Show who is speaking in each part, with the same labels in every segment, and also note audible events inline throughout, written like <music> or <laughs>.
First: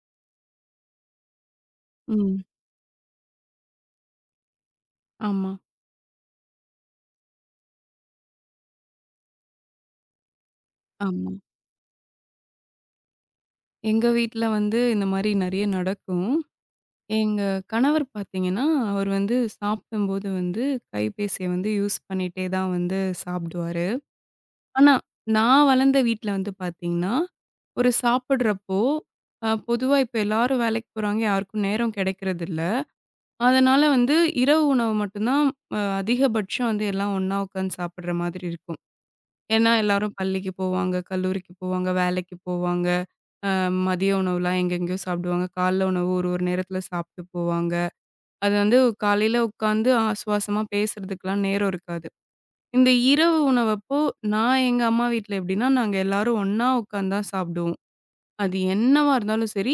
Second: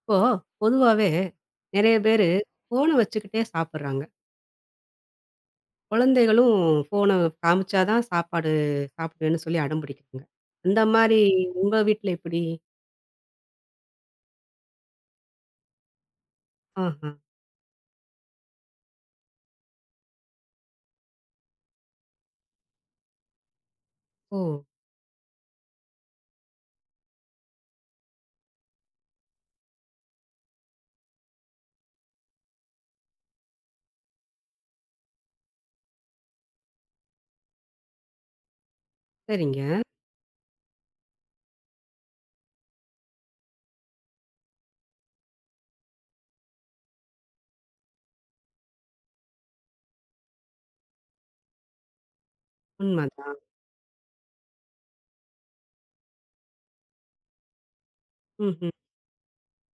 Speaker 1: இப்போ பொதுவாவே நெறைய பேரு
Speaker 2: ம்.
Speaker 1: ஃபோன வச்சுக்கிட்டே சாப்பிடுறாங்க.
Speaker 2: ஆமா,
Speaker 1: குழந்தைகளும் ஃபோன காமிச்சா தான் சாப்பாடு சாப்பிடுவேன்னு சொல்லி அடம் பிடிக்கிறாங்க. அந்த மாரி
Speaker 2: ஆமா.
Speaker 1: உங்க வீட்ல எப்படி?
Speaker 2: எங்க வீட்ல வந்து இந்த மாரி நெறைய நடக்கும்.
Speaker 1: ஆஹா.
Speaker 2: எங்க கணவர் பார்த்தீங்கன்னா, அவர் வந்து சாப்பிடும்போது வந்து கைபேசிய வந்து யூஸ் பண்ணிட்டே தான் வந்து சாப்பிடுவாரு.
Speaker 1: ஓ!
Speaker 2: ஆனா, நான் வளர்ந்த வீட்ல வந்து பார்த்தீங்கன்னா, ஒரு சாப்பிடுறப்போ பொதுவா இப்ப எல்லாரும் வேலைக்கு போறாங்க. யாருக்கும் நேரம் கிடைக்கிறதில்ல. அதனால வந்து இரவு உணவு மட்டும் தான் அதிகபட்சம் வந்து எல்லாம் ஒண்ணா உட்காந்து சாப்பிடுற மாதிரி இருக்கும்.
Speaker 1: சரிங்க.
Speaker 2: ஏன்னா எல்லாரும் பள்ளிக்கு போவாங்க, கல்லூரிக்கு போவாங்க, வேலைக்கு போவாங்க. அ மதிய உணவுலாம் எங்கெங்கேயோ சாப்பிடுவாங்க. காலைல உணவு ஒரு ஒரு நேரத்தில சாப்பிட்டு போவாங்க. அது வந்து காலையில உட்காந்து ஆசுவாசமா பேசுறதுக்குலாம் நேரம் இருக்காது. இந்த இரவு
Speaker 1: உண்மதான்.
Speaker 2: உணவப்போ நான் எங்க அம்மா வீட்ல எப்படின்னா, நாங்க எல்லாரும் ஒண்ணா உட்காந்து தான் சாப்பிடுவோம். அது
Speaker 1: ம்ஹ்ம்.
Speaker 2: என்னவா இருந்தாலும் சரி,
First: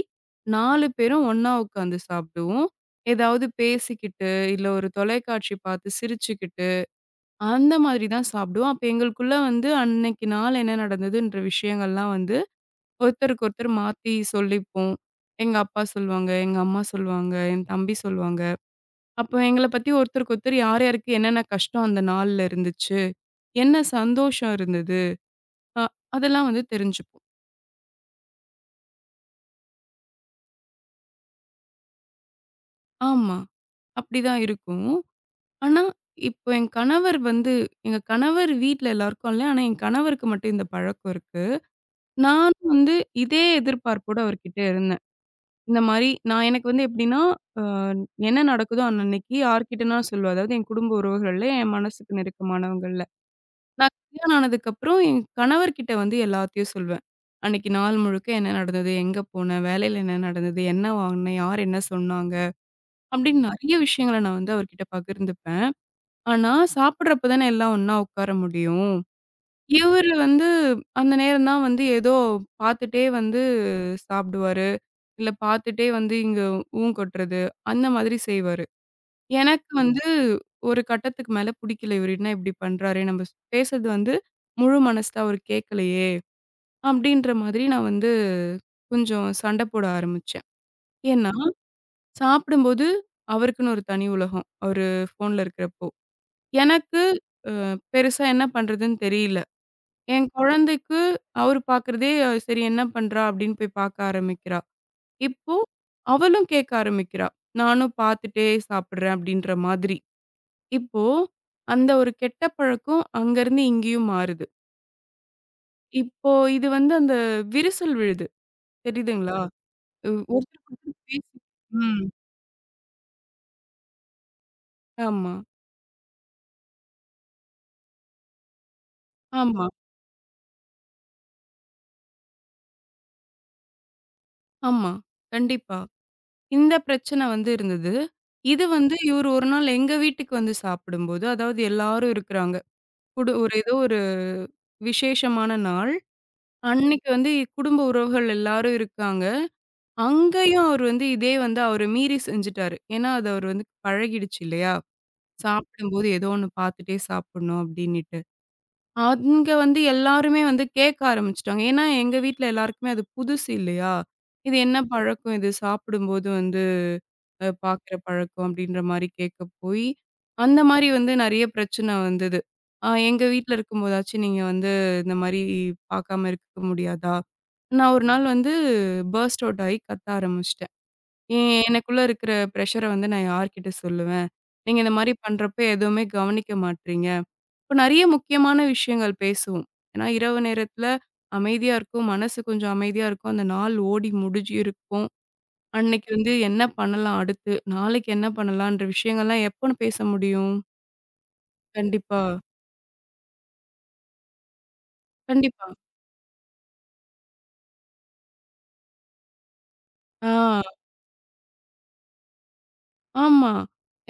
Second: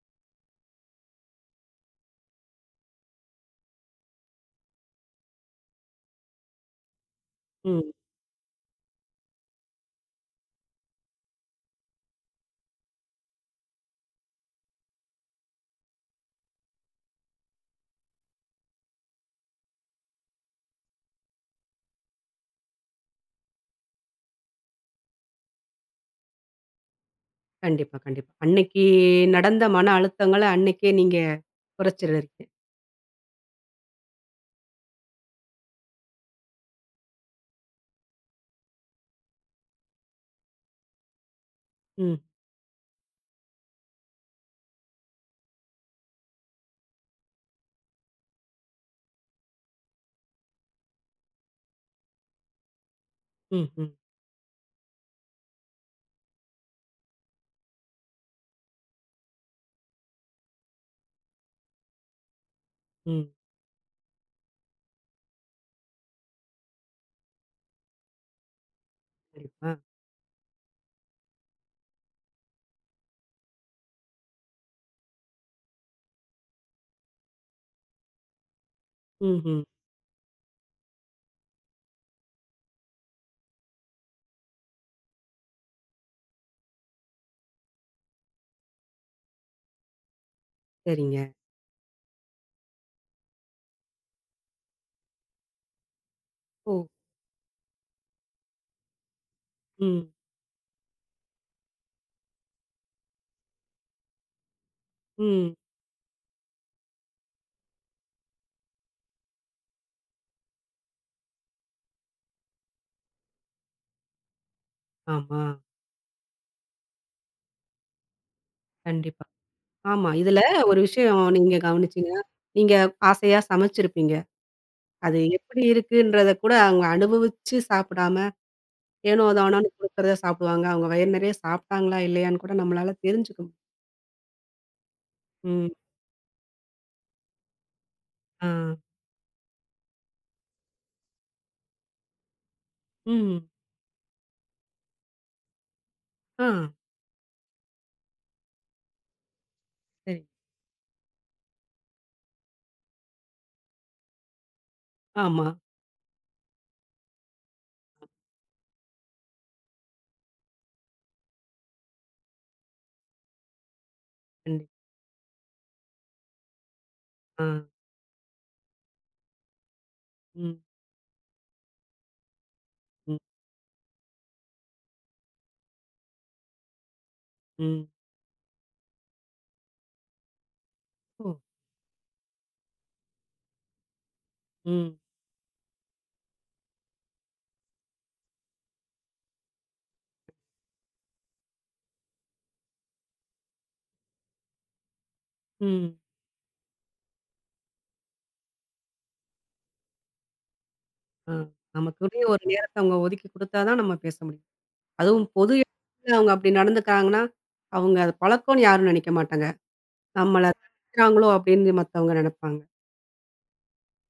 Speaker 2: 4 பேரும் ஒண்ணா உட்காந்து சாப்பிடுவோம். ஏதாவது பேசிக்கிட்டு, இல்ல ஒரு தொலைக்காட்சி பார்த்து சிரிச்சுக்கிட்டு, அந்த
Speaker 1: ம். ம்.
Speaker 2: மாதிரி தான் சாப்பிடுவோம். அப்ப எங்களுக்குள்ள வந்து அன்னைக்கு நாள் என்ன நடந்ததுன்ற விஷயங்கள்லாம் வந்து ஒருத்தருக்கு ஒருத்தர் மாத்தி சொல்லிப்போம். எங்க அப்பா சொல்லுவாங்க, எங்க அம்மா சொல்லுவாங்க, என் தம்பி சொல்லுவாங்க. அப்போ எங்கள பத்தி ஒருத்தருக்கு ஒருத்தர் யார் யாருக்கு என்னென்ன கஷ்டம் அந்த நாள்ல இருந்துச்சு, என்ன சந்தோஷம் இருந்தது, அ அதெல்லாம் வந்து தெரிஞ்சுப்போம்.
Speaker 1: கண்டிப்பா, கண்டிப்பா. அன்னைக்கு நடந்த மன அழுத்தங்கள அன்னைக்கே நீங்க குறைச்சிருவீங்க.
Speaker 2: ஆமா. அப்படிதான் இருக்கும். ஆனா, இப்போ என் கணவர் வந்து எங்க கணவர் வீட்ல எல்லாருக்கும் இல்ல. ஆனா, என் கணவருக்கு மட்டும் இந்த பழக்கம் இருக்கு.
Speaker 1: ம்.
Speaker 2: நானும் வந்து இதே எதிர்பார்ப்போட அவர்கிட்ட இருந்தேன். இந்த மாரி நான் எனக்கு வந்து எப்படின்னா, அ என்ன நடக்குதோ அன்னன்னைக்கு யார்கிட்டனா சொல்லுவேன். அதாவது என் குடும்ப உறவுகள்ல, என் மனசுக்கு நெருக்கமானவங்கள்ல.
Speaker 1: ம்ஹ்ம்.
Speaker 2: நான் கல்யாணம் ஆனதுக்கப்புறம் என் கணவர்கிட்ட வந்து எல்லாத்தையும் சொல்லுவேன். அன்னைக்கு நாள் முழுக்க என்ன நடந்தது? எங்க போனேன்? வேலையில என்ன நடந்தது? என்ன வாங்குனேன்? யார் என்ன சொன்னாங்க?
Speaker 1: ம். ம்.
Speaker 2: அப்படின்னு நெறைய விஷயங்கள நான் வந்து அவர்கிட்ட பகிர்ந்துப்பேன். ஆனா, சாப்பிடுறப்ப தானே எல்லாம் ஒண்ணா உட்கார முடியும்.
Speaker 1: கண்டிப்பா.
Speaker 2: இவரு வந்து அந்த நேரம் தான் வந்து ஏதோ பார்த்துட்டே வந்து சாப்பிடுவாரு. இல்ல பார்த்துட்டே வந்து இங்க ஊன் கொட்டுறது, அந்த மாதிரி செய்வாரு.
Speaker 1: ம்ஹ்ம்.
Speaker 2: எனக்கு வந்து ஒரு கட்டத்துக்கு மேல புடிக்கல. இவரு என்ன இப்படி பண்றாரே! நம்ம பேசுறது வந்து முழு மனசா அவரு கேட்கலையே! அப்படின்ற மாதிரி நான் வந்து கொஞ்சம் சண்டை போட ஆரம்பிச்சேன்.
Speaker 1: சரிங்க.
Speaker 2: ஏன்னா, சாப்பிடும்போது அவருக்குன்னு ஒரு தனி உலகம். அவரு ஃபோன்ல இருக்கிறப்போ.
Speaker 1: ஓ!
Speaker 2: எனக்கு அ பெருசா என்ன பண்றதுன்னு தெரியல.
Speaker 1: ம்.
Speaker 2: என் குழந்தைக்கு அவரு பார்க்குறதே, "சரி என்ன பண்றா?" அப்படின்னு போய் பார்க்க ஆரம்பிக்கிறா.
Speaker 1: ம்.
Speaker 2: இப்போ அவளும் கேட்க ஆரம்பிக்கிறா. நானும் பார்த்துட்டே சாப்பிடுறேன் அப்படின்ற மாதிரி. இப்போ அந்த ஒரு கெட்ட பழக்கம் அங்கருந்து இங்கேயும் மாறுது.
Speaker 1: ஆமா.
Speaker 2: இப்போ இது வந்து அந்த விரிசல் விழுது.
Speaker 1: கண்டிப்பா.
Speaker 2: தெரியுதுங்களா?
Speaker 1: ஆமா.
Speaker 2: ஒ
Speaker 1: இதுல
Speaker 2: ஒருத்தருக்கு
Speaker 1: ஒரு
Speaker 2: ஒருத்தர்
Speaker 1: விஷயம்
Speaker 2: பேசி
Speaker 1: நீங்க
Speaker 2: ம்.
Speaker 1: கவனிச்சீங்கன்னா, நீங்க ஆசையா சமைச்சிருப்பீங்க. அது
Speaker 2: ஆமா,
Speaker 1: எப்படி இருக்குன்றத கூட அவங்க அனுபவிச்சு சாப்பிடாம, ஏனோ
Speaker 2: ஆமா,
Speaker 1: தானோன்னு குடுக்கறத சாப்பிடுவாங்க. அவங்க வயிறு நெறைய சாப்பிட்டாங்களா, இல்லையான்னு கூட நம்மளால தெரிஞ்சுக்க முடியும்.
Speaker 2: ஆமா.
Speaker 1: ம்.
Speaker 2: கண்டிப்பா. இந்த பிரச்சனை வந்து இருந்தது.
Speaker 1: ஆ.
Speaker 2: இது வந்து இவரு ஒரு நாள் எங்க வீட்டுக்கு வந்து சாப்பிடும்போது, அதாவது எல்லாரும் இருக்கிறாங்க.
Speaker 1: ம்.
Speaker 2: ஒரு ஏதோ ஒரு விசேஷமான நாள்.
Speaker 1: ஆ.
Speaker 2: அன்னைக்கு வந்து குடும்ப உறவுகள் எல்லாரும் இருக்காங்க.
Speaker 1: சரி.
Speaker 2: அங்கேயும் அவரு வந்து இதே வந்து அவர மீறி செஞ்சுட்டாரு. ஏன்னா, அது அவரு வந்து பழகிடுச்சு இல்லையா?
Speaker 1: ஆமா.
Speaker 2: சாப்பிடும்போது ஏதோ ஒண்ணு பார்த்துட்டே சாப்பிடணும் அப்டின்னுட்டு. அங்க வந்து எல்லாருமே வந்து கேட்க ஆரம்பிச்சுட்டாங்க. ஏன்னா, எங்க வீட்ல எல்லாருக்குமே அது புதுசு இல்லையா? இது
Speaker 1: கண்டிப்பா.
Speaker 2: என்ன பழக்கம் இது? சாப்பிடும்போது வந்து
Speaker 1: ஆ.
Speaker 2: பார்க்குற பழக்கம் அப்டின்ற மாரி கேட்க போய்,
Speaker 1: ம்.
Speaker 2: அந்த மாரி வந்து நெறைய பிரச்சனை வந்தது.
Speaker 1: ம்.
Speaker 2: எங்க வீட்ல இருக்கும்போதாச்சும் நீங்க வந்து இந்த மாரி பார்க்காம இருக்க முடியாதா?
Speaker 1: ம்.
Speaker 2: நான் ஒரு நாள் வந்து பர்ஸ்ட் அவுட் ஆயி கத்த ஆரம்பிச்சுட்டேன்.
Speaker 1: ஓ!
Speaker 2: எ எனக்குள்ள இருக்கிற ப்ரஷர வந்து நான் யார்கிட்ட சொல்லுவேன்? நீங்க இந்த
Speaker 1: ம்.
Speaker 2: மாரி பண்றப்ப எதுவுமே கவனிக்க மாட்றீங்க. இப்ப நெறைய முக்கியமான விஷயங்கள் பேசுவோம். ஏன்னா, இரவு நேரத்துல அமைதியா இருக்கும். மனசு கொஞ்சம் அமைதியா இருக்கும். அந்த நாள் ஓடி முடிஞ்சு இருக்கும்.
Speaker 1: ம்.
Speaker 2: அன்னைக்கு வந்து என்ன பண்ணலாம் அடுத்து? நாளைக்கு என்ன பண்ணலான்ற விஷயங்கள்லாம் எப்ப பேச முடியும்?
Speaker 1: ஆ.
Speaker 2: கண்டிப்பா,
Speaker 1: நமக்குரிய ஒரு நேரத்த அவங்க ஒதுக்கி குடுத்தா தான் நம்ம பேச முடியும். அதுவும் பொது
Speaker 2: கண்டிப்பா.
Speaker 1: இடத்துல அவங்க அப்படி நடந்துக்கிறாங்கன்னா, அவங்க அது பழக்கம்ன்னு யாரும் நெனைக்க மாட்டாங்க. நம்மள
Speaker 2: ஆ,
Speaker 1: திட்டுறாங்களோ அப்படின்னு மத்தவங்க நெனப்பாங்க.
Speaker 2: ஆமா.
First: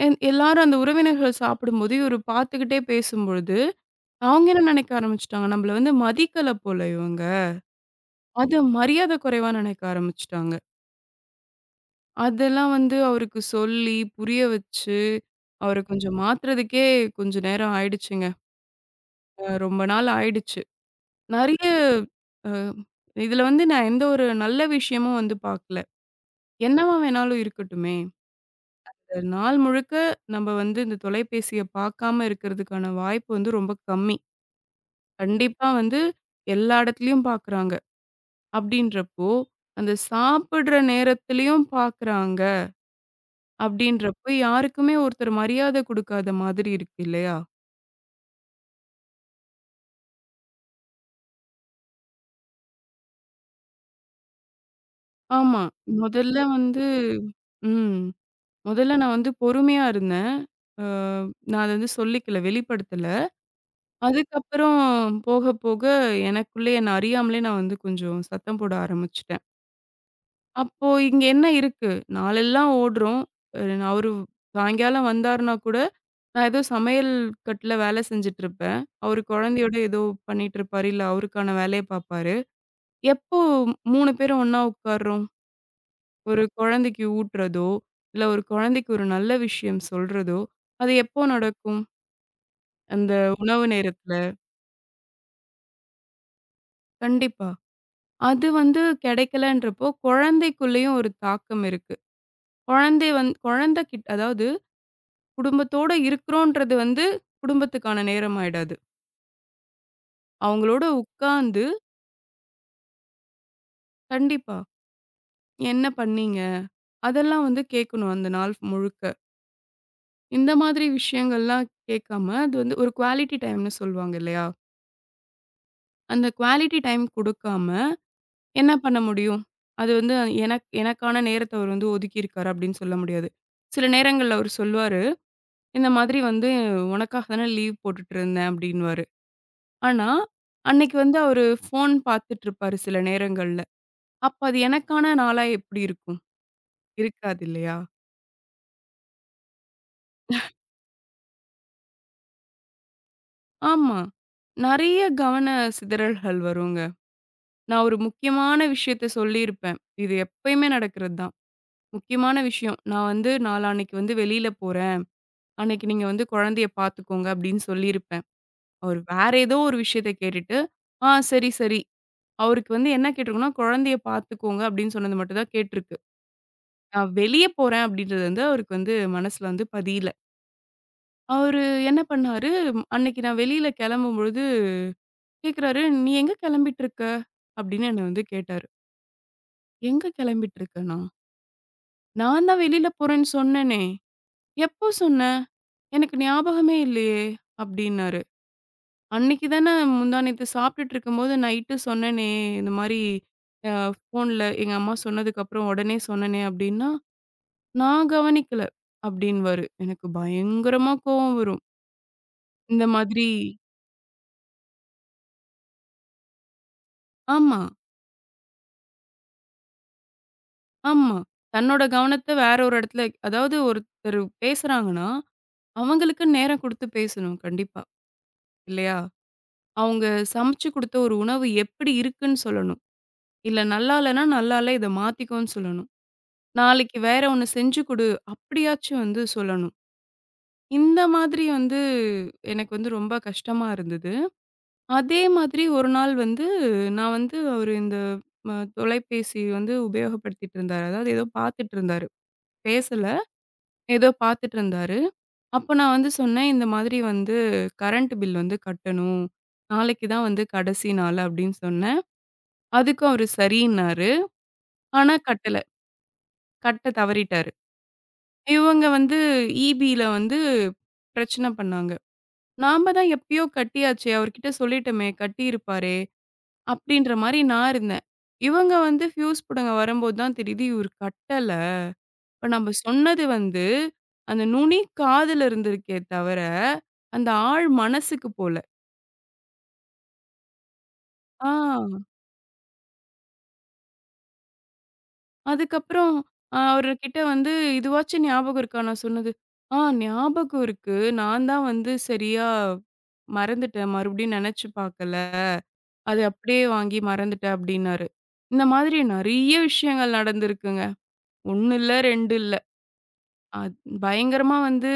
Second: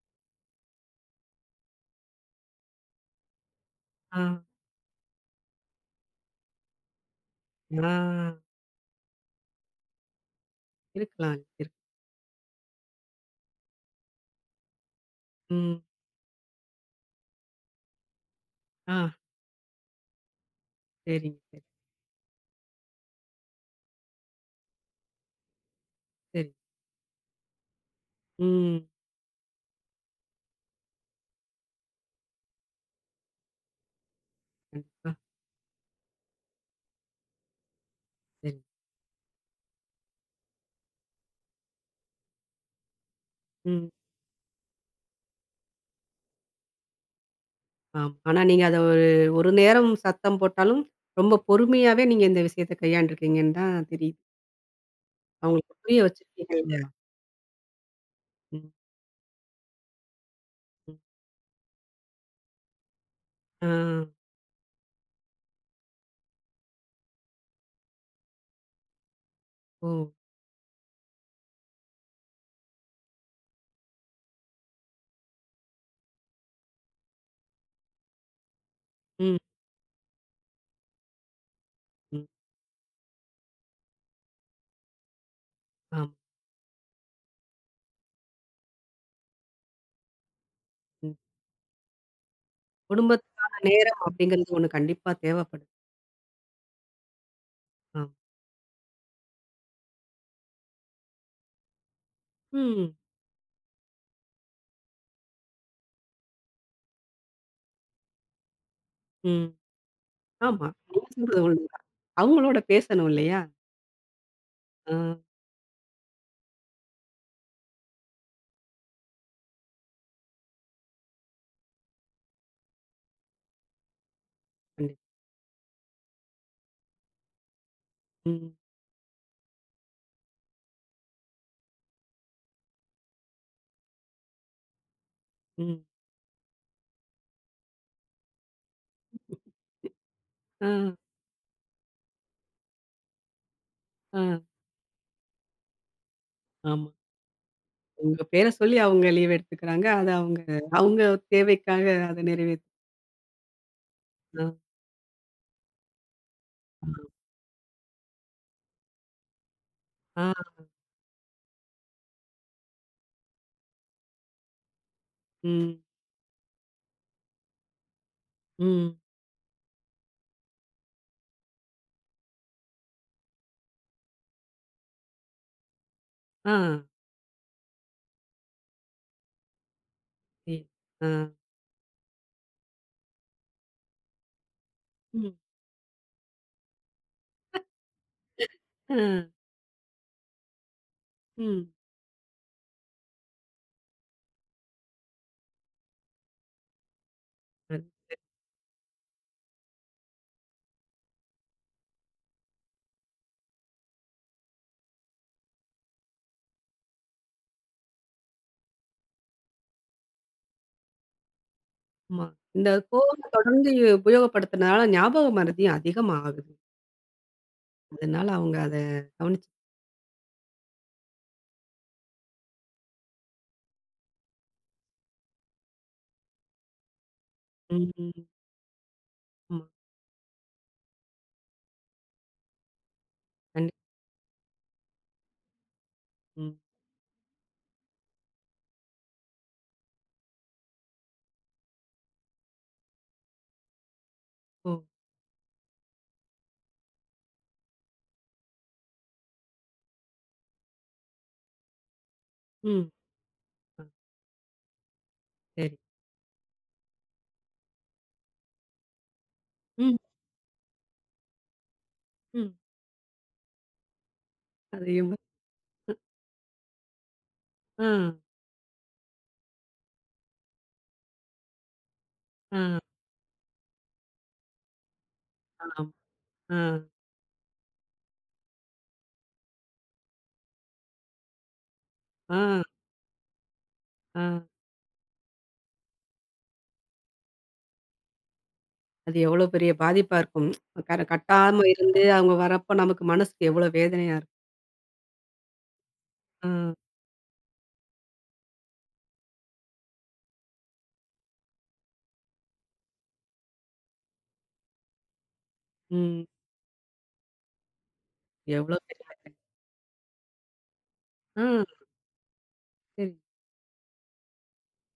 Speaker 2: என் எல்லாரும் அந்த உறவினர்கள் சாப்பிடும்போது, இவரு பார்த்துக்கிட்டே பேசும்பொழுது,
Speaker 1: ஆ,
Speaker 2: அவங்க என்ன நெனைக்க ஆரம்பிச்சுட்டாங்க? நம்மள வந்து மதிக்கல போல இவங்க.
Speaker 1: ஆ.
Speaker 2: அது மரியாதை குறைவா நினைக்க ஆரம்பிச்சுட்டாங்க.
Speaker 1: இருக்கலாம். இருக்கு.
Speaker 2: அதெல்லாம் வந்து அவருக்கு சொல்லி, புரிய வச்சு, அவர
Speaker 1: ம்.
Speaker 2: கொஞ்சம் மாத்துறதுக்கே கொஞ்ச நேரம் ஆயிடுச்சுங்க.
Speaker 1: ஆ.
Speaker 2: ரொம்ப நாள் ஆயிடுச்சு.
Speaker 1: சரிங்க, சரி,
Speaker 2: நெறைய அ இதுல வந்து நான் எந்த ஒரு நல்ல விஷயமும் வந்து பார்க்கல.
Speaker 1: சரி.
Speaker 2: என்னவா வேணாலும் இருக்கட்டுமே.
Speaker 1: ம்.
Speaker 2: இந்த நாள் முழுக்க நம்ம வந்து இந்த தொலைபேசிய பார்க்காம இருக்கிறதுக்கான வாய்ப்பு வந்து ரொம்ப கம்மி.
Speaker 1: கண்டிப்பா.
Speaker 2: கண்டிப்பா வந்து எல்லா இடத்துலயும் பார்க்குறாங்க.
Speaker 1: சரி.
Speaker 2: அப்படின்றப்போ, அந்த சாப்பிடுற நேரத்திலயும் பார்க்குறாங்க.
Speaker 1: ம்.
Speaker 2: அப்படின்றப்ப யாருக்குமே ஒருத்தர் மரியாதை குடுக்காத மாதிரி இருக்கு இல்லையா?
Speaker 1: ஆமா. ஆனா நீங்க அத ஒரு ஒரு நேரம் சத்தம் போட்டாலும், ரொம்ப பொறுமையாவே நீங்க இந்த விஷயத்த கையாண்டுருக்கீங்கன்னு தான் தெரியுது.
Speaker 2: ஆமா.
Speaker 1: அவங்களுக்கு புரிய
Speaker 2: முதல்ல
Speaker 1: வச்சிருக்கீங்க இல்லையா?
Speaker 2: வந்து
Speaker 1: இல்லையா?
Speaker 2: ம்.
Speaker 1: ம்,
Speaker 2: முதல்ல நான் வந்து பொறுமையா இருந்தேன். அ
Speaker 1: ம்.
Speaker 2: நான் அத வந்து சொல்லிக்கல, வெளிப்படுத்தல.
Speaker 1: ஆ.
Speaker 2: அதுக்கப்புறம் போக போக எனக்குள்ளே என்ன அறியாமலே நான் வந்து கொஞ்சம் சத்தம் போட ஆரம்பிச்சுட்டேன்.
Speaker 1: ஓ!
Speaker 2: அப்போ இங்க என்ன இருக்கு? நாளெல்லாம் ஓடுறோம். அ அவரு சாயங்காலம் வந்தாருன்னா கூட, நான் ஏதோ சமையல் கட்டுல வேலை செஞ்சுட்டு இருப்பேன். அவரு
Speaker 1: ம்,
Speaker 2: குழந்தையோட ஏதோ பண்ணிட்டு இருப்பாரு, இல்ல அவருக்கான வேலைய
Speaker 1: ம்.
Speaker 2: பார்ப்பாரு. எப்போ 3 பேரும் ஒண்ணா உட்காருறோம்?
Speaker 1: ஆமா.
Speaker 2: ஒரு குழந்தைக்கு ஊட்டுறதோ, இல்ல ஒரு குழந்தைக்கு ஒரு நல்ல விஷயம் சொல்றதோ, அது
Speaker 1: ம்.
Speaker 2: எப்போ நடக்கும்? அந்த
Speaker 1: குடும்பத்துக்கான
Speaker 2: உணவு
Speaker 1: நேரம்
Speaker 2: நேரத்துல.
Speaker 1: அப்படிங்கிறது ஒண்ணு கண்டிப்பா தேவைப்படுது.
Speaker 2: கண்டிப்பா.
Speaker 1: ஆமா.
Speaker 2: அது வந்து கிடைக்கலன்றப்போ, குழந்தைக்குள்ளேயும் ஒரு தாக்கம் இருக்கு.
Speaker 1: ம்,
Speaker 2: குழந்தை குழந்தை கிட்ட அதாவது குடும்பத்தோட இருக்கிறோன்றது வந்து குடும்பத்துக்கான நேரம் ஆயிடாது.
Speaker 1: ம். ஆமா.
Speaker 2: அவங்களோட
Speaker 1: நீங்க சொல்றது
Speaker 2: உட்கார்ந்து
Speaker 1: உண்மைதான். அவங்களோட பேசணும் இல்லையா?
Speaker 2: கண்டிப்பா.
Speaker 1: ஆ.
Speaker 2: என்ன பண்ணீங்க? அதெல்லாம் வந்து கேட்கணும் அந்த நாள் முழுக்க. இந்த மாதிரி விஷயங்கள்லாம் கேட்காம, அது வந்து ஒரு குவாலிட்டி டைம்ன்னு சொல்லுவாங்க இல்லையா?
Speaker 1: கண்டிப்
Speaker 2: அந்த குவாலிட்டி டைம் குடுக்காம
Speaker 1: ம்,
Speaker 2: என்ன பண்ண முடியும்? அது வந்து எனக்கான நேரத்த அவர் வந்து ஒதுக்கியிருக்காரு அப்படின்னு சொல்ல முடியாது. சில நேரங்கள்ல அவரு சொல்லுவாரு,
Speaker 1: ம்.
Speaker 2: "இந்த மாதிரி வந்து உனக்காக தானே லீவ் போட்டுட்டு இருந்தேன்" அப்படின்னுவாரு. ஆனா,
Speaker 1: ஆ,
Speaker 2: அன்னைக்கு வந்து அவரு ஃபோன் பார்த்துட்டு இருப்பாரு சில நேரங்கள்ல.
Speaker 1: ஆ.
Speaker 2: அப்ப அது எனக்கான நாளா எப்படி இருக்கும்?
Speaker 1: ஆமா.
Speaker 2: இருக்காது இல்லையா?
Speaker 1: உங்க பேர சொல்லி அவங்க லீவ் எடுத்துக்கிறாங்க. அத அவங்க அவங்க தேவைக்காக அத
Speaker 2: ஆமா.
Speaker 1: ஆ,
Speaker 2: நெறைய கவன சிதறல்கள் வருங்க. நான் ஒரு முக்கியமான விஷயத்த சொல்லியிருப்பேன். இது
Speaker 1: ஆ,
Speaker 2: எப்பயுமே நடக்கிறது தான். முக்கியமான விஷயம். நான் வந்து நாளான்னைக்கு வந்து வெளியில போறேன்.
Speaker 1: ம்,
Speaker 2: அன்னைக்கு நீங்க வந்து குழந்தைய பார்த்துக்கோங்க அப்படின்னு சொல்லியிருப்பேன்.
Speaker 1: ம்.
Speaker 2: அவர் வேற ஏதோ ஒரு விஷயத்த கேட்டுட்டு, ஆ சரி, சரி. அவருக்கு வந்து என்ன கேட்டிருக்கும்னா, குழந்தைய பார்த்துக்கோங்க அப்படின்னு சொன்னது மட்டும் தான் கேட்டிருக்கு.
Speaker 1: ஆ,
Speaker 2: நான் வெளிய போறேன் அப்படின்றது வந்து அவருக்கு வந்து மனசுல வந்து பதியல.
Speaker 1: இ ஆ,
Speaker 2: அவரு என்ன பண்ணாரு, அன்னைக்கு நான் வெளியில கிளம்பும்பொழுது
Speaker 1: ம்,
Speaker 2: கேட்கிறாரு, "நீ எங்க கிளம்பிட்டு இருக்க?" அப்படின்னு என்ன வந்து கேட்டாரு.
Speaker 1: ஆ,
Speaker 2: எங்க கிளம்பிட்டு இருக்கேனா?
Speaker 1: ம்.
Speaker 2: நான் தான் வெளியில போறேன்னு சொன்னேனே! எப்போ சொன்ன? எனக்கு ஞாபகமே இல்லையே!
Speaker 1: அது-
Speaker 2: அப்டின்னாரு. அன்னைக்கு தானே முந்தா நேத்து சாப்பிட்டுட்டுருக்கும்போது நைட்டு சொன்னேனே! இந்த மாரி அ ஃபோன்ல எங்க அம்மா சொன்னதுக்கப்புறம் உடனே சொன்னேனே அப்டின்னா, "நான் கவனிக்கல" அப்டின்னுவாரு. எனக்கு பயங்கரமா கோவம் வரும்.
Speaker 1: ஆமா. இந்த
Speaker 2: இந்த மாதிரி
Speaker 1: ஃபோன தொடர்ந்து உபயோகப்படுத்துனனால ஞாபக மறதியும் அதிகமா ஆகுது.
Speaker 2: ஆமா,
Speaker 1: அதனால அவங்க அத கவனிச்சு
Speaker 2: ஆமா. தன்னோட கவனத்த வேற ஒரு இடத்துல அதாவது ஒருத்தர் பேசுறாங்கன்னா, அவங்களுக்கு நேரம் குடுத்து பேசணும் கண்டிப்பா.
Speaker 1: ம், ம்.
Speaker 2: இல்லையா?
Speaker 1: ஆமா.
Speaker 2: அவங்க சமைச்சு குடுத்த ஒரு உணவு எப்படி இருக்குன்னு சொல்லணும். இல்ல
Speaker 1: கண்டிப்
Speaker 2: நல்லா இல்லன்னா, நல்லா இல்ல இத மாத்திக்கோன்னு சொல்லணும்.
Speaker 1: ம்.
Speaker 2: நாளைக்கு வேற ஒண்ணு செஞ்சு குடு, அப்படியாச்சும் வந்து சொல்லணும். இந்த மாதிரி வந்து எனக்கு வந்து ரொம்ப கஷ்டமா இருந்தது.
Speaker 1: ஓ!
Speaker 2: அதே மாதிரி ஒரு நாள் வந்து நான் வந்து அவரு இந்த ம தொலைபேசி வந்து உபயோகப்படுத்திட்டு இருந்தாரு. அதாவது ஏதோ பார்த்துட்டு இருந்தாரு.
Speaker 1: ம்.
Speaker 2: பேசல.
Speaker 1: ஆ,
Speaker 2: ஏதோ பார்த்துட்டு இருந்தாரு.
Speaker 1: சரி.
Speaker 2: அப்ப நான் வந்து சொன்னேன், "இந்த மாதிரி வந்து கரண்ட் பில் வந்து கட்டணும்.
Speaker 1: ம்,
Speaker 2: நாளைக்கு தான் வந்து கடைசி நாள்" அப்படின்னு சொன்னேன்.
Speaker 1: ம்.
Speaker 2: அதுக்கும் அவரு சரின்னாரு.
Speaker 1: அதையும்
Speaker 2: ஆனா கட்டல.
Speaker 1: அ,
Speaker 2: கட்ட தவறிட்டாரு.
Speaker 1: ஆ,
Speaker 2: இவங்க வந்து இபில வந்து பிரச்சனை பண்ணாங்க.
Speaker 1: ஆ,
Speaker 2: நாம தான் எப்பயோ கட்டியாச்சே! அவர்கிட்ட சொல்லிட்டோமே!
Speaker 1: ஆமா.
Speaker 2: கட்டியிருப்பாரே!
Speaker 1: ஆ,
Speaker 2: அப்பிடின்ற மாரி நான் இருந்தேன். இவங்க வந்து ஃபியூஸ் புடுங்க வரும்போது தான் தெரியுது, இவரு கட்டல.
Speaker 1: ஆ,
Speaker 2: இப்ப நம்ம சொன்னது வந்து
Speaker 1: ஆ.
Speaker 2: அந்த நுனி காதுல இருந்திருக்கே தவிர, அந்த ஆள் மனசுக்கு போல.
Speaker 1: அது எவ்வளோ பெரிய பாதிப்பா இருக்கும்.
Speaker 2: ஆ.
Speaker 1: கட்டாம இருந்து அவங்க வரப்ப நமக்கு மனசுக்கு எவ்வளோ வேதனையா இருக்கும்.
Speaker 2: அதுக்கப்புறம்
Speaker 1: ஆ,
Speaker 2: அவர்கிட்ட வந்து, "இதுவாச்சும் ஞாபகம் இருக்கா?" நான் சொன்னது. "ஆ ஞாபகம் இருக்கு. நான் தான் வந்து சரியா மறந்துட்டேன். மறுபடியும் நெனச்சு பாக்கல. அது
Speaker 1: ம்.
Speaker 2: அப்படியே வாங்கி மறந்துட்டேன்" அப்படின்னாரு. இந்த
Speaker 1: எவ்வளோ
Speaker 2: மாதிரி
Speaker 1: பெரிய வேதனை.
Speaker 2: நெறைய விஷயங்கள் நடந்திருக்குங்க.
Speaker 1: ஆ,
Speaker 2: 1 இல்ல, 2 இல்ல.
Speaker 1: சரி.
Speaker 2: அத் பயங்கரமா வந்து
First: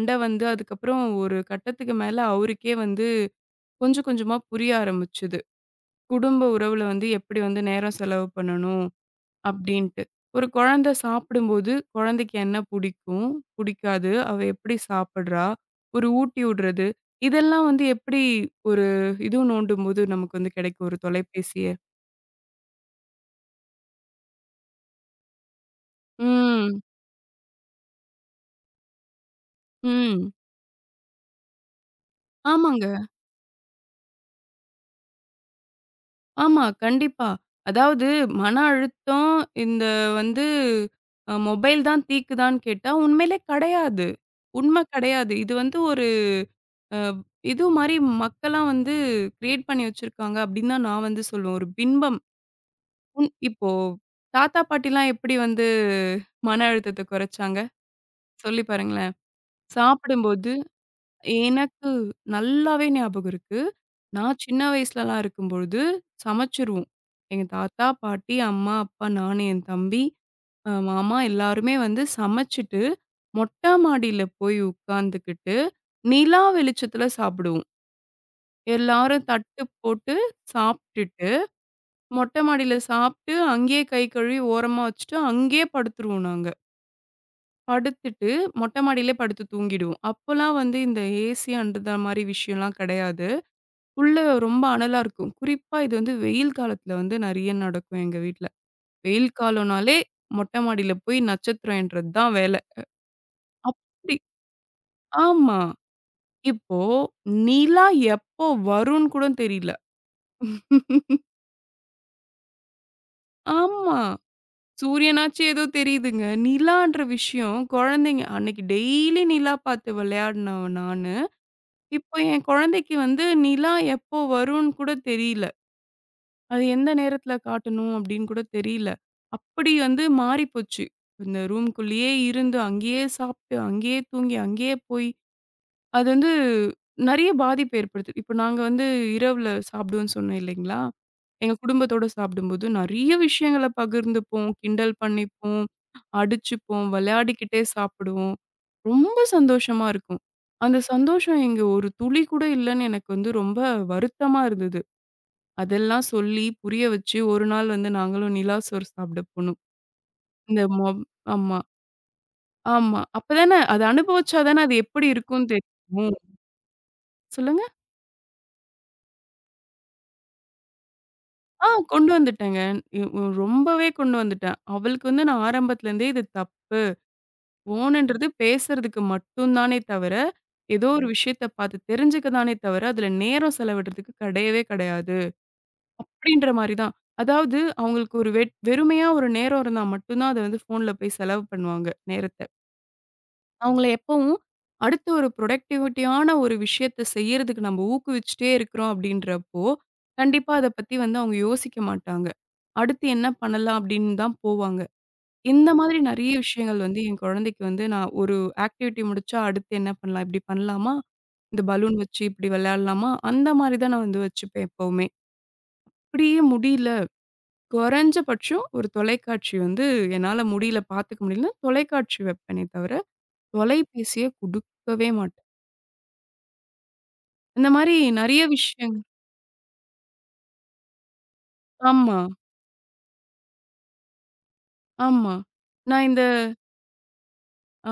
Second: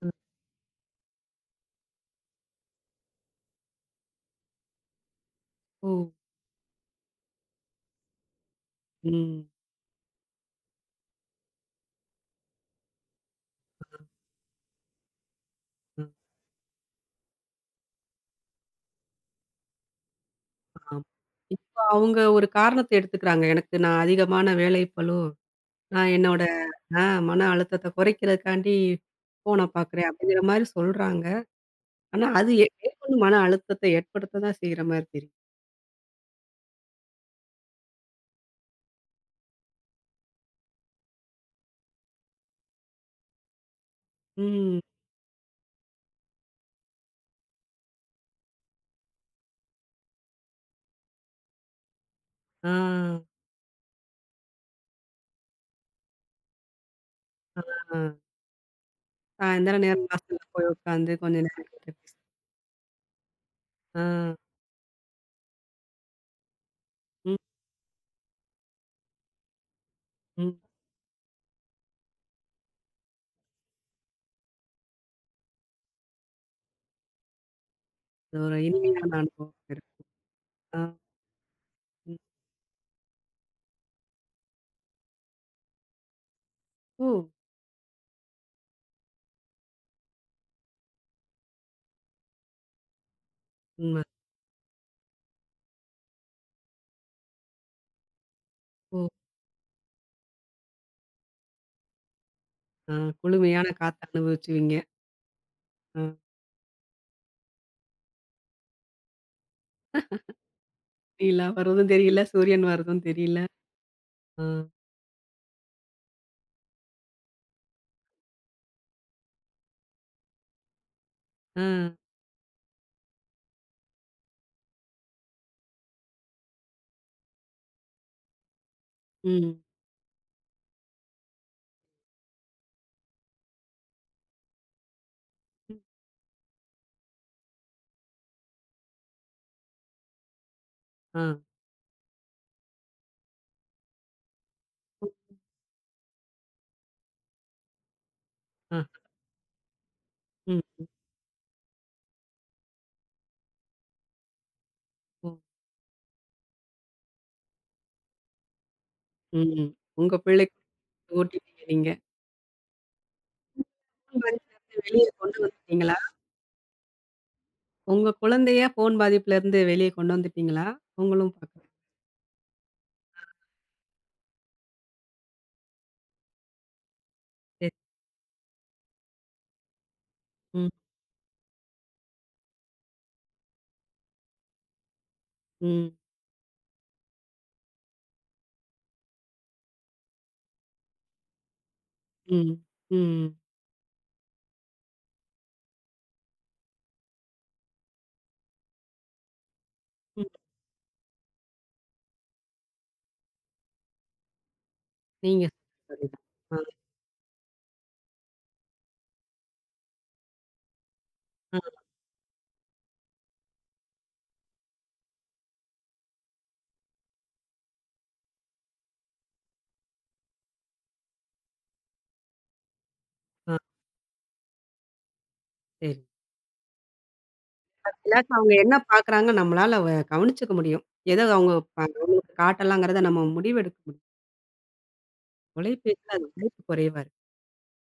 Speaker 1: ம்.
Speaker 2: வந்து அதுக்கப்புறம் ஒரு கட்டத்துக்கு மேல அவருக்கே வந்து கொஞ்சம் கொஞ்சமா புரிய ஆரம்பிச்சது.
Speaker 1: ஓ!
Speaker 2: குடும்ப உறவுல வந்து எப்படி வந்து நேரம் செலவு பண்ணணும்?
Speaker 1: ம்.
Speaker 2: அப்படின்ட்டு. ஒரு குழந்தை சாப்பிடும்போது, குழந்தைக்கு என்ன புடிக்கும்? புடிக்காது. அவ எப்படி சாப்பிடுறா? ஒரு ஊட்டி விடுறது. இதெல்லாம் வந்து எப்படி ஒரு இது நோண்டும்போது நமக்கு வந்து கிடைக்கும் ஒரு
Speaker 1: ஆமா.
Speaker 2: தொலைபேசிய.
Speaker 1: இப்போ அவங்க ஒரு காரணத்த எடுத்துக்கிறாங்க. எனக்கு நான் அதிகமான வேலைப்பளு. நான் என்னோட
Speaker 2: ம்.
Speaker 1: ஆ மன அழுத்தத்த குறைக்கிறதுக்காண்டி ஃபோன பார்க்குறேன்
Speaker 2: ம்.
Speaker 1: அப்படிங்கிற மாரி சொல்றாங்க. ஆனா அது
Speaker 2: ஆமாங்க.
Speaker 1: மேற்கொண்டு மன அழுத்தத்த ஏற்படுத்த தான் செய்ற மாரி தெரியுது.
Speaker 2: ஆமா. கண்டிப்பா. அதாவது மன அழுத்தம் இந்த வந்து மொபைல் தான் தீக்குதான்னு கேட்டா, உண்மையிலே கிடையாது.
Speaker 1: ம்.
Speaker 2: உண்மை கிடையாது. இது வந்து ஒரு அ இது மாரி மக்களா வந்து கிரியேட் பண்ணி வச்சிருக்காங்க அப்படின்னு தான் நான் வந்து சொல்லுவேன். ஒரு பின்பம்.
Speaker 1: ஆ,
Speaker 2: உன் இப்போ தாத்தா, பாட்டிலாம் எப்படி வந்து மன அழுத்தத்த குறைச்சாங்க?
Speaker 1: ஆ.
Speaker 2: சொல்லி பாருங்களேன்.
Speaker 1: சாயந்தரம் நேரம் வாசல்ல
Speaker 2: சாப்பிடும்போது
Speaker 1: போய் உட்காந்து கொஞ்ச நேரம் கிட்ட
Speaker 2: எனக்கு
Speaker 1: பேச
Speaker 2: நல்லாவே ஞாபகம் இருக்கு.
Speaker 1: ஆ.
Speaker 2: நான் சின்ன வயசுலலாம் இருக்கும்பொழுது சமைச்சுருவோம்.
Speaker 1: ம்,
Speaker 2: எங்க தாத்தா, பாட்டி, அம்மா, அப்பா, நானு, என் தம்பி,
Speaker 1: ம்.
Speaker 2: மாமா எல்லாருமே வந்து சமைச்சுட்டு, மொட்ட மாடியில போய் உட்காந்துக்கிட்டு, நிலா வெளிச்சத்துல சாப்பிடுவோம்.
Speaker 1: அது ஒரு இனிமையான
Speaker 2: எல்லாரும்
Speaker 1: அனுபவம்
Speaker 2: தட்டு
Speaker 1: இருக்கும்.
Speaker 2: போட்டு
Speaker 1: ஆ.
Speaker 2: சாப்ட்டுட்டு
Speaker 1: ம்.
Speaker 2: மொட்டை மாடியில சாப்பிட்டு, அங்கேயே கை கழுவி ஓரமா வச்சுட்டு, அங்கேயே படுத்துருவோம் நாங்க.
Speaker 1: ஓ!
Speaker 2: படுத்துட்டு மொட்டை மாடியிலே படுத்து தூங்கிடுவோம். அப்பலாம் வந்து இந்த ஏசி அந்த மாரி விஷயம்லாம் கிடையாது.
Speaker 1: உண்ம.
Speaker 2: உள்ள ரொம்ப அனலா இருக்கும். குறிப்பா இது வந்து வெயில் காலத்துல வந்து நெறைய நடக்கும் எங்க வீட்ல.
Speaker 1: ஓ!
Speaker 2: வெயில் காலம்னாலே மொட்டை மாடியில போய் நட்சத்திரம் எண்றது தான் வேல.
Speaker 1: ஆ. குளுமையான காத்த
Speaker 2: அப்படி
Speaker 1: அனுபவிச்சுவீங்க.
Speaker 2: ஆமா.
Speaker 1: ஆ.
Speaker 2: இப்போ நிலா எப்போ வரும்னு கூட தெரியல. <laughs>
Speaker 1: நிலா வர்றதும் தெரியல, சூரியன் வர்றதும் தெரியல.
Speaker 2: ஆமா.
Speaker 1: ஆ.
Speaker 2: சூரியனாச்சு ஏதோ தெரியுதுங்க. நிலான்ற விஷயம் குழந்தைங்க அன்னைக்கு டெய்லி நிலா பார்த்து விளையாடினவ நானு.
Speaker 1: ஆ.
Speaker 2: இப்போ என் குழந்தைக்கு வந்து நிலா எப்போ வரும்னு கூட தெரியல. அது எந்த நேரத்தில காட்டணும் அப்படின்னு கூட தெரியல.
Speaker 1: ம்.
Speaker 2: அப்படி வந்து மாறிப்போச்சு. இந்த ரூம்க்குள்ளேயே இருந்து, அங்கேயே சாப்பிட்டு, அங்கேயே தூங்கி, அங்கேயே போய்
Speaker 1: ம்.
Speaker 2: அது வந்து நெறைய பாதிப்பு ஏற்படுத்து. இப்ப நாங்க வந்து இரவுல சாப்பிடுவோம்ன்னு சொன்னேன் இல்லைங்களா?
Speaker 1: ஆ.
Speaker 2: எங்க குடும்பத்தோட சாப்பிடும்போது நெறைய விஷயங்கள பகிர்ந்துப்போம், கிண்டல்
Speaker 1: ஓ!
Speaker 2: பண்ணிப்போம், அடிச்சுப்போம், விளையாடிக்கிட்டே சாப்பிடுவோம்.
Speaker 1: ஆ.
Speaker 2: ரொம்ப சந்தோஷமா இருக்கும். அந்த
Speaker 1: ம்.
Speaker 2: சந்தோஷம் இங்க ஒரு துளி கூட இல்லன்னு எனக்கு வந்து ரொம்ப வருத்தமா இருந்தது.
Speaker 1: ஓ!
Speaker 2: அதெல்லாம் சொல்லி புரிய வச்சு ஒரு நாள் வந்து நாங்களும் நிலாசோறு சாப்பிட
Speaker 1: ம்.
Speaker 2: போனோம்.
Speaker 1: ம். உங்க பிள்ளைக்கு
Speaker 2: இந்த மொ ஆமா,
Speaker 1: ஊட்டிட்டீங்க நீங்க.
Speaker 2: ஆமா. அப்ப தானே அத
Speaker 1: ஃபோன்
Speaker 2: அனுபவிச்சா தானே அது
Speaker 1: பாதிப்புலருந்து
Speaker 2: எப்படி
Speaker 1: வெளிய கொண்டு
Speaker 2: இருக்கும்னு
Speaker 1: வந்துட்டீங்களா?
Speaker 2: தெரியும். சொல்லுங்க.
Speaker 1: உங்க குழந்தைய ஃபோன் பாதிப்புலருந்து வெளிய கொண்டு வந்துட்டீங்களா? உங்களும் பக்க
Speaker 2: ஆ கொண்டு வந்துட்டேங்க. இ உ ரொம்பவே கொண்டு வந்துட்டேன். அவளுக்கு வந்து நான் ஆரம்பத்துல இருந்தே இது தப்
Speaker 1: சரி.
Speaker 2: ஃபோனுன்றது பேசுறதுக்கு மட்டும் தானே தவிர,
Speaker 1: ம்,
Speaker 2: ஏதோ ஒரு விஷயத்த பார்த்து தெரிஞ்சுக்க தானே தவிர, அதுல நேரம் செலவிடுறதுக்கு கிடையவே கிடையாது.
Speaker 1: ம்,
Speaker 2: அப்படின்ற மாரி தான். அதாவது அவங்களுக்கு ஒரு வெறுமையா ஒரு நேரம் இருந்தா மட்டும் தான் அத வந்து ஃபோன்ல போய் செலவு பண்ணுவாங்க, நேரத்த.
Speaker 1: ம், ம்,
Speaker 2: அவங்கள எப்பவும் அடுத்த ஒரு ப்ரொடக்டிவிட்டியான ஒரு விஷயத்த செய்யறதுக்கு நம்ம ஊக்குவிச்சுட்டே இருக்கிறோம் அப்படின்றப்போ,
Speaker 1: ம்.
Speaker 2: கண்டிப்பா அத பத்தி வந்து அவங்க யோசிக்க மாட்டாங்க. அடுத்து என்ன பண்ணலாம் அப்படின்னு தான் போவாங்க.
Speaker 1: நீங்க
Speaker 2: இந்த மாதிரி
Speaker 1: சொல்லிதான்.
Speaker 2: நெறைய
Speaker 1: ஆ,
Speaker 2: விஷயங்கள் வந்து என் குழந்தைக்கு வந்து நான் ஒரு ஆக்டிவிட்டி முடிச்சா அடுத்து என்ன பண்ணலாம்? இப்படி பண்ணலாமா?
Speaker 1: ஆ,
Speaker 2: இந்த பலூன் வச்சு இப்படி விளையாடலாமா? அந்த மாரி தான் நான் வந்து வச்சுப்பேன் எப்பவுமே. இப்படியே முடியல, குறைஞ்சபட்சம் ஒரு தொலைக்காட்சி வந்து என்னால முடியல, பார்த்துக்க முடியலன்னா தொலைக்காட்சி வைப்பேனே தவிர,
Speaker 1: ஆ.
Speaker 2: தொலைபேசிய குடுக்கவே மாட்டேன்.
Speaker 1: சரி.
Speaker 2: இந்த மாரி
Speaker 1: இல்லாட்டி
Speaker 2: நெறைய
Speaker 1: அவங்க என்ன பார்க்குறாங்க நம்மளால கவனிச்சுக்க முடியும். ஏதோ அவங்க
Speaker 2: ஆமா,
Speaker 1: அவங்களுக்கு காட்டலாங்கிறத நம்ம முடிவெடுக்க முடியும்.
Speaker 2: ஆமா. நான்
Speaker 1: தொலைபேசில
Speaker 2: இந்த
Speaker 1: அது வாய்ப்பு குறைவா இருக்கு.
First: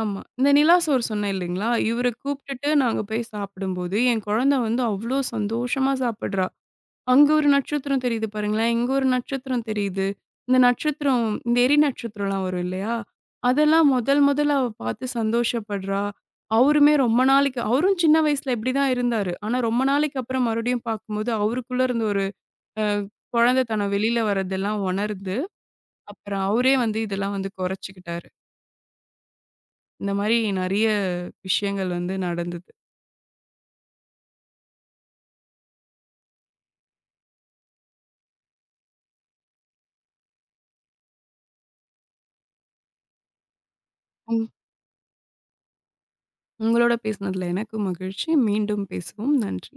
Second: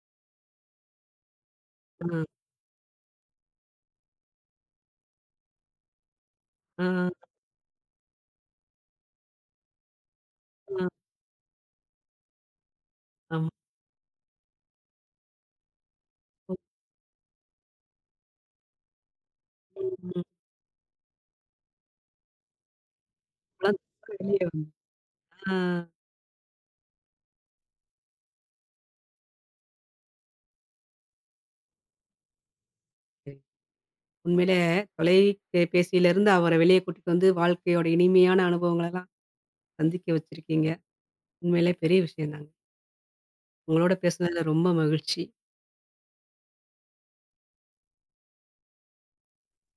Speaker 2: ஆமா. இந்த நிலா சோறு சொன்னேன் இல்லைங்களா?
Speaker 1: ஆ,
Speaker 2: இவர கூப்ட்டுட்டு நாங்க போய் சாப்பிடும்போது, என் குழந்தை வந்து அவ்ளோ சந்தோஷமா சாப்பிடுறா.
Speaker 1: ஆ,
Speaker 2: அங்க ஒரு நட்சத்திரம் தெரியுது பாருங்களேன், இங்க ஒரு நட்சத்திரம் தெரியுது. இந்த
Speaker 1: ஆ.
Speaker 2: நட்சத்திரம் இந்த எரி நட்சத்திரம்லாம் வரும் இல்லையா?
Speaker 1: ஆமா.
Speaker 2: அதெல்லாம் முதல் முதல்ல அவ பார்த்து சந்தோஷப்படுறா. அவருமே ரொம்ப நாளைக்கு அவரும் சின்ன வயசுல இப்படிதான் இருந்தாரு. ஆனா ரொம்ப நாளைக்கு
Speaker 1: ம்.
Speaker 2: அப்புறம் மறுபடியும் பார்க்கும்போது, அவருக்குள்ள இருந்த ஒரு அ
Speaker 1: இப்பலாம்
Speaker 2: குழந்தைத்தனம் வெளியில
Speaker 1: வெளிய வந்து
Speaker 2: வர்றதெல்லாம் உணர்ந்து
Speaker 1: ஆ.
Speaker 2: அப்புறம் அவரே வந்து இதெல்லாம் வந்து குறைச்சுக்கிட்டாரு. இந்த மாரி நெறைய விஷயங்கள் வந்து நடந்தது.
Speaker 1: உண்மையிலே தொலைபேசியிலிருந்து அவர வெளியே கூட்டிட்டு வந்து வாழ்க்கையோட இனிமையான அனுபவங்களெல்லாம் சந்திக்க வச்சிருக்கீங்க. உண்மையிலே பெரிய விஷயம் தாங்க. உங்களோட
Speaker 2: உங்
Speaker 1: பேசுனதுல ரொம்ப மகிழ்ச்சி.
Speaker 2: உங்களோட பேசினதுல எனக்கும் மகிழ்ச்சி. மீண்டும் பேசுவோம். நன்றி.